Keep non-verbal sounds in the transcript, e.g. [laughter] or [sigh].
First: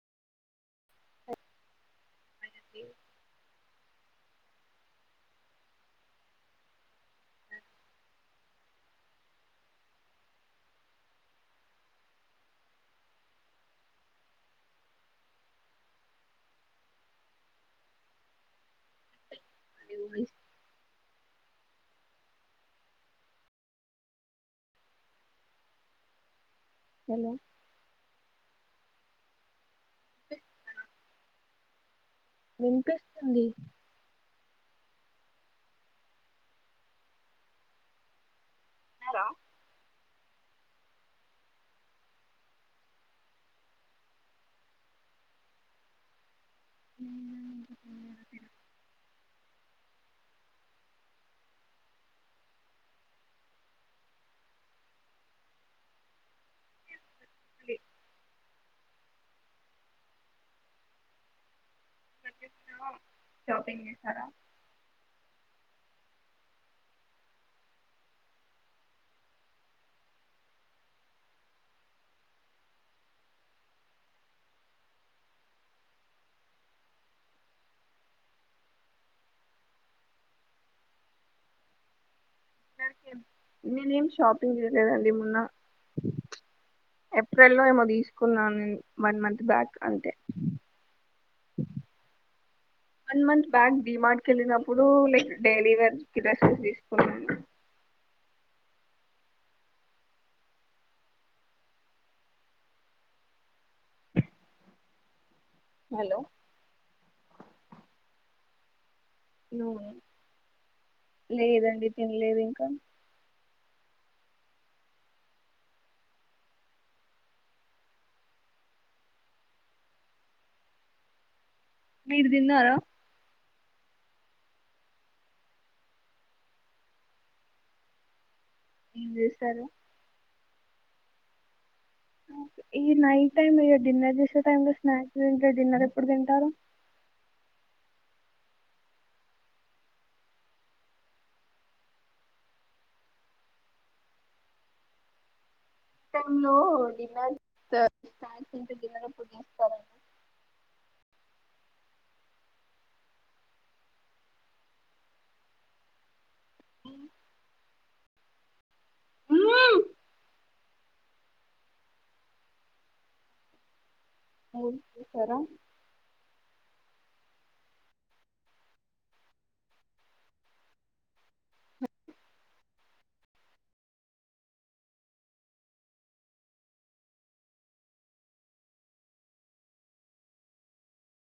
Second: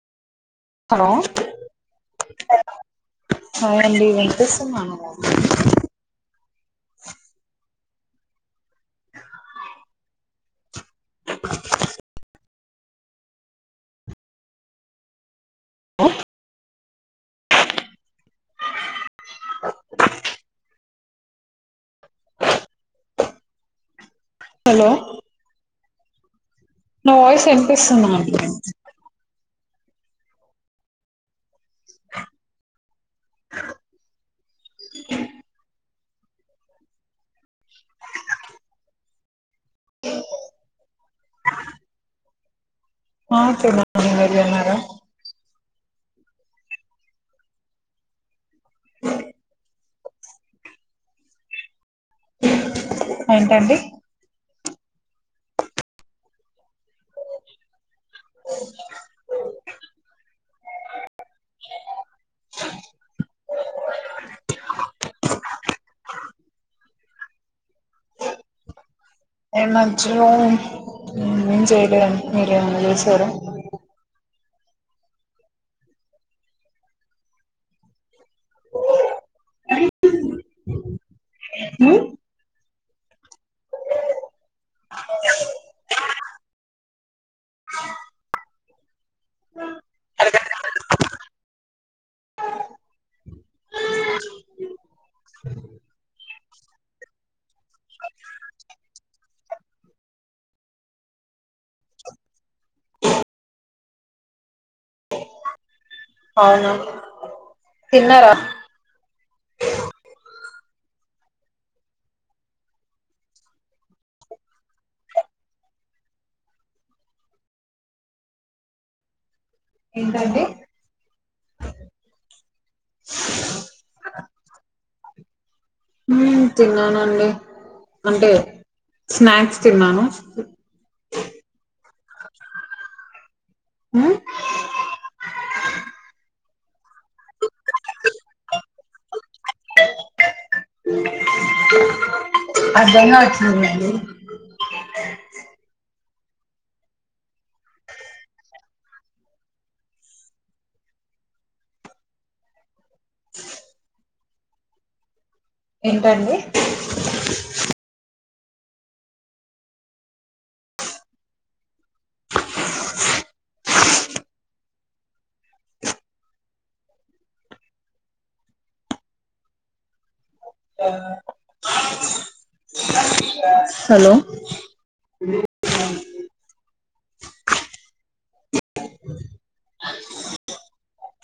hello hi అండి just మనలండి ఓ హుమాన్స్ హలో నా హలో వాయిస్ ఎన్పిస్తుందండి విన్పిస్తుంది తినరా ఆ తిన్న మీరు తిన్నారా [unintelligible] ఏంటండి షాపింగ్ చేసారా ఇ మధ్యలో ఏం చేయలేదండి మీరేమన్నా చేసరే నేనేం షాపింగ్ చేయలేదండి మొన్న ఏప్రిల్ లో ఏమో తీసుకున్నాను నేను వన్ మంత్ బ్యాక్ అంతే వన్ మంత్ బ్యాక్ డీమార్ట్కెలినప్పుడు లైక్ డైలీ వేర్కి డ్రెస్సెస్ తీసుకునన్ను హలో అవునా తిన్నారా నో లేదండి తిన్లేదింకా ఏంటండీ మీరుదిన్నరా ఊ తిన్నానండి అంటే ఏం స్నాక్స్ చేశారు తిన్నాను ఊ ఈ నైట్టైమూ ఇగ మ్మ్ డిన్నర్ జేసే టైంలో స్నాక్స్ ఏం తే డిన్నరెప్పుడు తింటారు అర్ధంకాట్లేదు టైంలో డిన్నర్ స్నాక్స్ తింటే డిన్నరెప్పుడు చేస్తారండి ఏంటండి అ భోం చేశారా ఆ హాలో